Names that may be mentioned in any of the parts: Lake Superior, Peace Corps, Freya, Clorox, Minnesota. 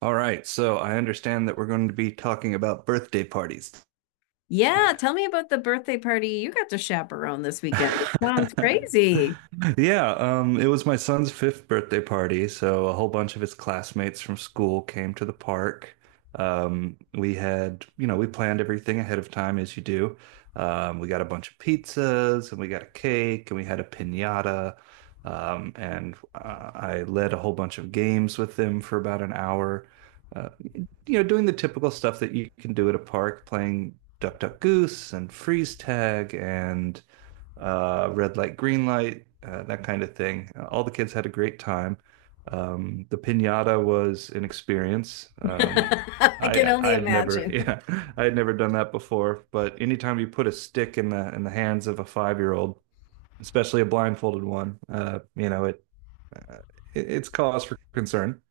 All right, so I understand that we're going to be talking about birthday parties. Yeah, tell me about the birthday party you got to chaperone this weekend. It sounds crazy. Yeah, it was my son's fifth birthday party, so a whole bunch of his classmates from school came to the park. We had, we planned everything ahead of time, as you do. We got a bunch of pizzas, and we got a cake, and we had a piñata, and I led a whole bunch of games with them for about an hour. Doing the typical stuff that you can do at a park, playing Duck Duck Goose and freeze tag and red light, green light, that kind of thing. All the kids had a great time. The piñata was an experience. Um, I can I only I'd never imagine. yeah I would never done that before, but anytime you put a stick in the hands of a five-year-old, especially a blindfolded one, you know it, uh, it's cause for concern.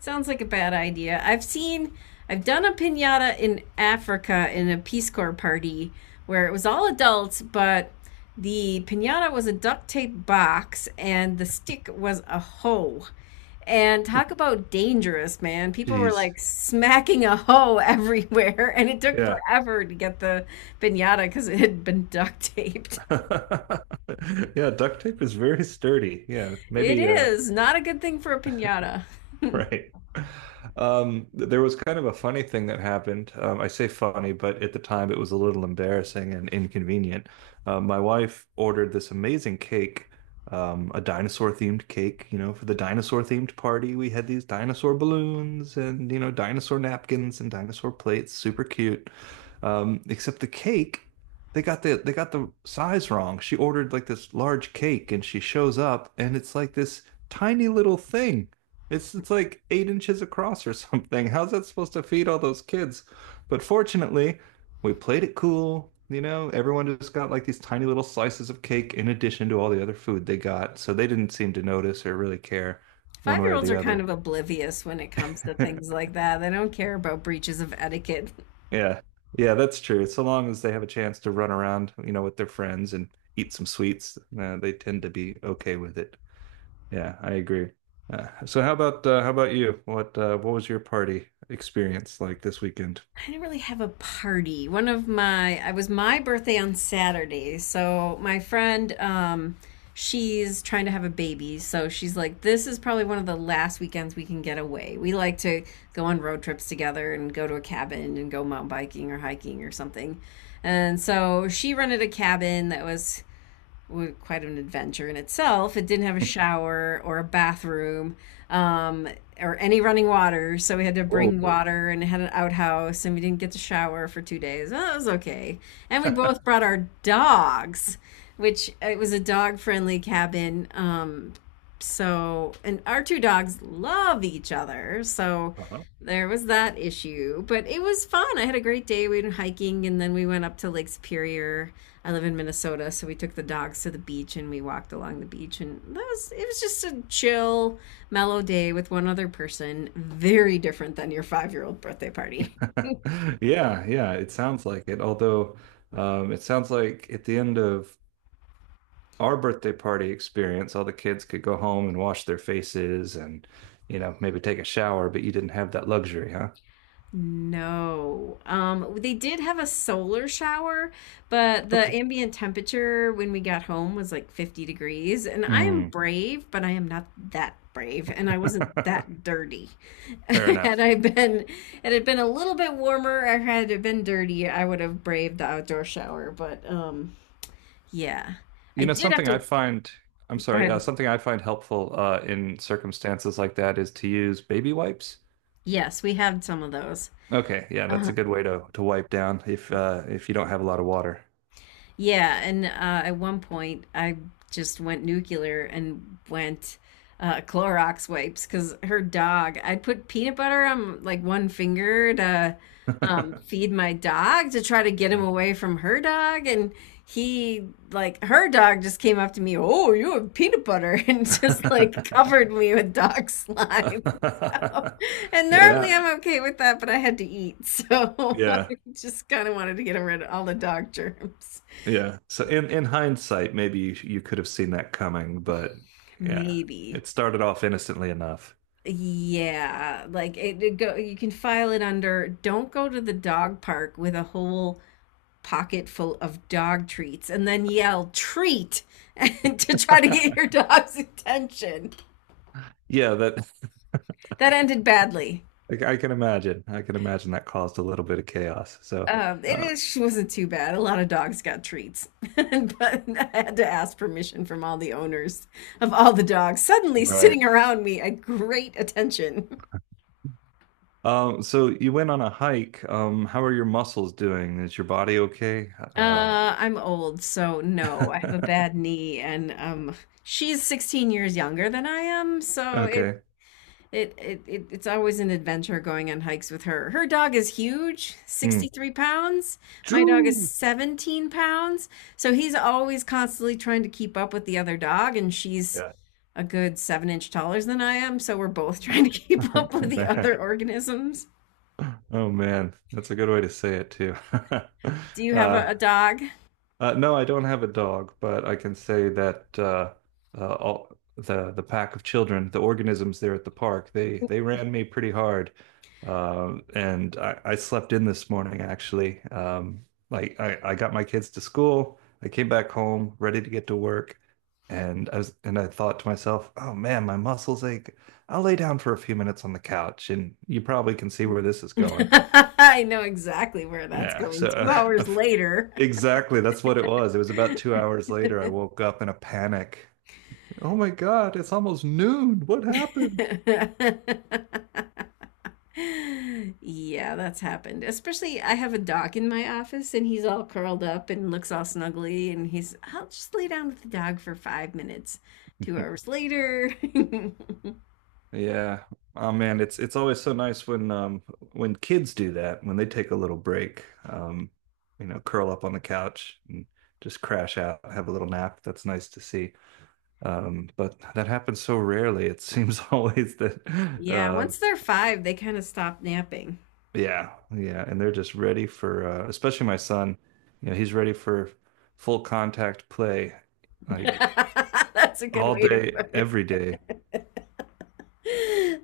Sounds like a bad idea. I've done a pinata in Africa in a Peace Corps party where it was all adults, but the pinata was a duct tape box and the stick was a hoe. And talk about dangerous, man. People were Jeez. like smacking a hoe everywhere, and it took Yeah. forever to get the pinata because it had been duct taped. Yeah, duct tape is very sturdy. Yeah, It maybe is not a good thing for a pinata. Right. There was kind of a funny thing that happened. I say funny, but at the time it was a little embarrassing and inconvenient. My wife ordered this amazing cake, a dinosaur themed cake, you know, for the dinosaur themed party. We had these dinosaur balloons and, you know, dinosaur napkins and dinosaur plates, super cute. Except the cake, they got the size wrong. She ordered like this large cake, and she shows up, and it's like this tiny little thing. It's like eight inches across or something. How's that supposed to feed all those kids? But fortunately, we played it cool. You know, everyone just got like these tiny little slices of cake in addition to all the other food they got, so they didn't seem to notice or really care one Five way year or olds the are kind other. of oblivious when it comes to things like that. They don't care about breaches of etiquette. Yeah. Yeah, that's true. So long as they have a chance to run around, you know, with their friends and eat some sweets, they tend to be okay with it. Yeah, I agree. So how about you? What what was your party experience like this weekend? I didn't really have a party. I was my birthday on Saturday. So my friend, she's trying to have a baby. So she's like, this is probably one of the last weekends we can get away. We like to go on road trips together and go to a cabin and go mountain biking or hiking or something. And so she rented a cabin that was quite an adventure in itself. It didn't have a shower or a bathroom, um, or any running water, so we had to bring Whoa. water, and it had an outhouse, and we didn't get to shower for 2 days. Well, that was okay. And we both brought our dogs, which it was a dog friendly cabin. So and our two dogs love each other, so Uh-huh. there was that issue, but it was fun. I had a great day. We went hiking and then we went up to Lake Superior. I live in Minnesota, so we took the dogs to the beach and we walked along the beach, and that was it was just a chill, mellow day with one other person. Very different than your 5 year old birthday party. Yeah, yeah, it sounds like it. Although, it sounds like at the end of our birthday party experience, all the kids could go home and wash their faces and, you know, maybe take a shower, but you didn't have that luxury, huh? No. They did have a solar shower, but the Okay. ambient temperature when we got home was like 50 degrees. And I am Mm. brave, but I am not that brave, and I wasn't that dirty. Fair Had enough. I been, had it been a little bit warmer, or had it been dirty, I would have braved the outdoor shower. Yeah, I You know, did have something I to find, I'm go sorry, ahead. something I find helpful in circumstances like that is to use baby wipes. Yes, we had some of those. Okay, yeah, that's a Uh-huh. good way to wipe down if you don't have a lot of water. Yeah, and at one point I just went nuclear and went, Clorox wipes because her dog. I put peanut butter on like one finger to, feed my dog to try to get him Yeah. away from her dog, and he like her dog just came up to me. Oh, you have peanut butter, and just like covered me with dog slime. So, and normally, Yeah, yeah, I'm okay with that, but I had to eat, so yeah, I just kind of wanted to get rid of all the dog germs. yeah. So in hindsight, you could have seen that coming, but yeah, Maybe. it started off innocently enough. Yeah, like it go you can file it under don't go to the dog park with a whole pocket full of dog treats and then yell treat to try to get your dog's attention. Yeah, that That ended badly. I can imagine. I can imagine that caused a little bit of chaos. It uh, is, she wasn't too bad. A lot of dogs got treats, but I had to ask permission from all the owners of all the dogs, suddenly Right. sitting around me at great attention. So you went on a hike. How are your muscles doing? Is your body okay? I'm old, so no, I have a bad knee, and she's 16 years younger than I am, so it okay. it it, it it's always an adventure going on hikes with her. Her dog is huge, Hmm. 63 pounds. My dog is Choo! 17 pounds, so he's always constantly trying to keep up with the other dog, and she's Yeah. a good seven-inch taller than I am, so we're both trying to keep up with Oh the other man. organisms. Oh man. That's a good way to say it too. Do you have Uh, a dog? No, I don't have a dog, but I can say that all the pack of children, the organisms there at the park, they ran me pretty hard, I slept in this morning actually. I got my kids to school, I came back home ready to get to work, and I thought to myself, oh man, my muscles ache. I'll lay down for a few minutes on the couch, and you probably can see where this is going. I know exactly where that's Yeah, so going. Two uh, a hours f- later. exactly that's what it was. It was about two hours later. I woke up in a panic. Oh my God, it's almost noon. What happened? Yeah, that's happened. Especially, I have a dog in my office and he's all curled up and looks all snuggly. And he's, I'll just lay down with the dog for 5 minutes. 2 hours later. Yeah. Oh man, it's always so nice when kids do that, when they take a little break, you know, curl up on the couch and just crash out, have a little nap. That's nice to see. But that happens so rarely. It seems always that Yeah, uh, once they're five, they kind of stop napping. Yeah, yeah, and they're just ready for, especially my son. You know, he's ready for full contact play like That's a good all way to day, put it. every day.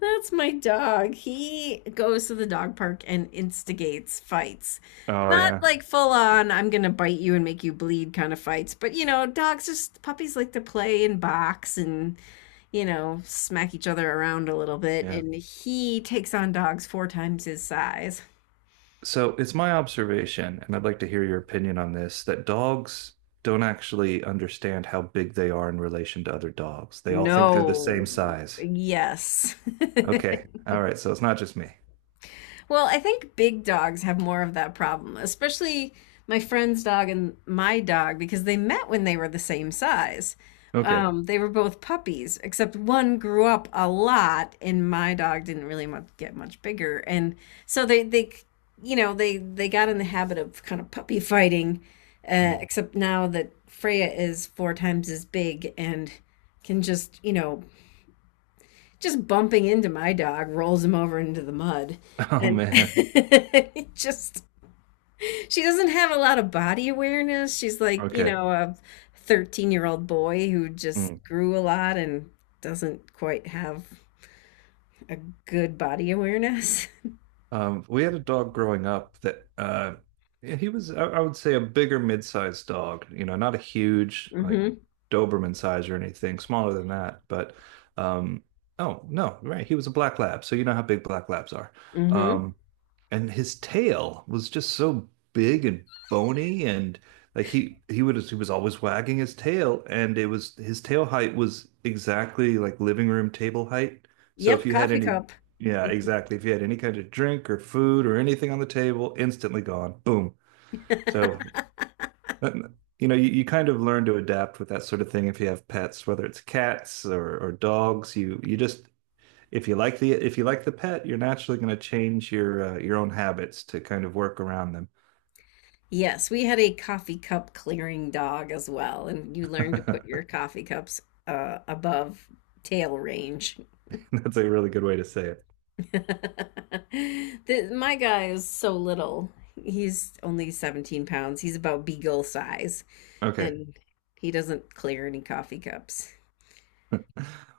That's my dog. He goes to the dog park and instigates fights. Oh Not yeah. like full on, I'm gonna bite you and make you bleed kind of fights, but you know, dogs, just puppies, like to play and box and, you know, smack each other around a little bit. Yeah. And he takes on dogs four times his size. So it's my observation, and I'd like to hear your opinion on this, that dogs don't actually understand how big they are in relation to other dogs. They all think they're the same No. size. Yes. Okay. All right, so it's not just me. Well, I think big dogs have more of that problem, especially my friend's dog and my dog, because they met when they were the same size. Okay. They were both puppies, except one grew up a lot, and my dog didn't really much, get much bigger. And so they, they, you know, they got in the habit of kind of puppy fighting, Mm. except now that Freya is four times as big and can just, you know, just bumping into my dog rolls him over into the mud. Oh And man. it just, she doesn't have a lot of body awareness. She's like, you Okay. know, a 13-year-old boy who just Mm. grew a lot and doesn't quite have a good body awareness. We had a dog growing up that, yeah, I would say, a bigger mid-sized dog. You know, not a huge like hmm Doberman size or anything, smaller than that. But um, oh no, right, he was a black lab, so you know how big black labs are. hmm Um, and his tail was just so big and bony and like he was always wagging his tail and it was his tail height was exactly like living room table height. So if Yep, you had coffee any cup. yeah, exactly. If you had any kind of drink or food or anything on the table, instantly gone. Boom. So that- you know, you kind of learn to adapt with that sort of thing if you have pets, whether it's cats or dogs, you just if you like the pet, you're naturally going to change your own habits to kind of work around Yes, we had a coffee cup clearing dog as well, and you learn to them. put your coffee cups, above tail range. That's a really good way to say it. The- my guy is so little. He's only 17 pounds. He's about beagle size, Okay. and he doesn't clear any coffee cups.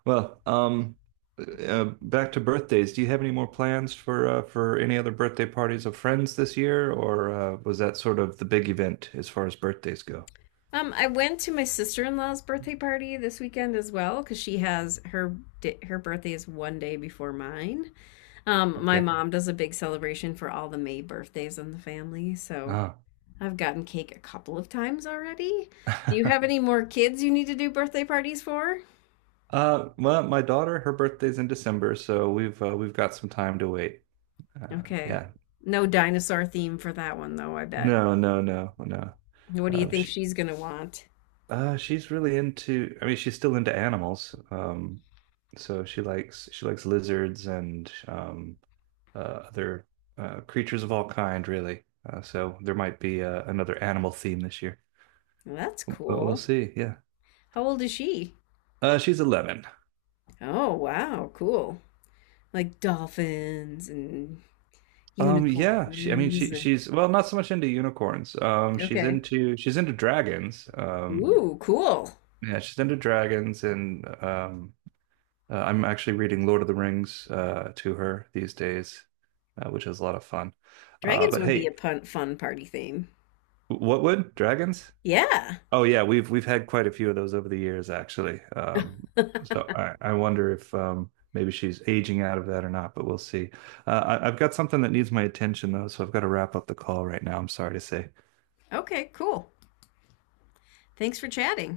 Well, back to birthdays. Do you have any more plans for any other birthday parties of friends this year, or was that sort of the big event as far as birthdays go? I went to my sister-in-law's birthday party this weekend as well because she has her di- her birthday is 1 day before mine. My Okay. mom does a big celebration for all the May birthdays in the family, so Ah. I've gotten cake a couple of times already. Do you have any more kids you need to do birthday parties for? Well, my daughter, her birthday's in December, so we've got some time to wait. Uh, Okay. yeah. No dinosaur theme for that one, though, I bet. No, no, no, no. What do you think Sh she's gonna want? She's really into, I mean, she's still into animals. So she likes lizards and other creatures of all kind, really. So there might be another animal theme this year, That's but we'll cool. see. Yeah. How old is she? She's 11. Oh, wow, cool. Like dolphins and Yeah, unicorns and she's, well, not so much into unicorns. Okay. She's into dragons. Ooh, cool. Yeah, she's into dragons and, I'm actually reading Lord of the Rings to her these days, which is a lot of fun. Dragons But would be hey, a pun fun party theme. what would dragons? Yeah. Oh yeah, we've had quite a few of those over the years, actually. So I wonder if maybe she's aging out of that or not, but we'll see. Uh, I've got something that needs my attention though, so I've got to wrap up the call right now. I'm sorry to say. Okay, cool. Thanks for chatting.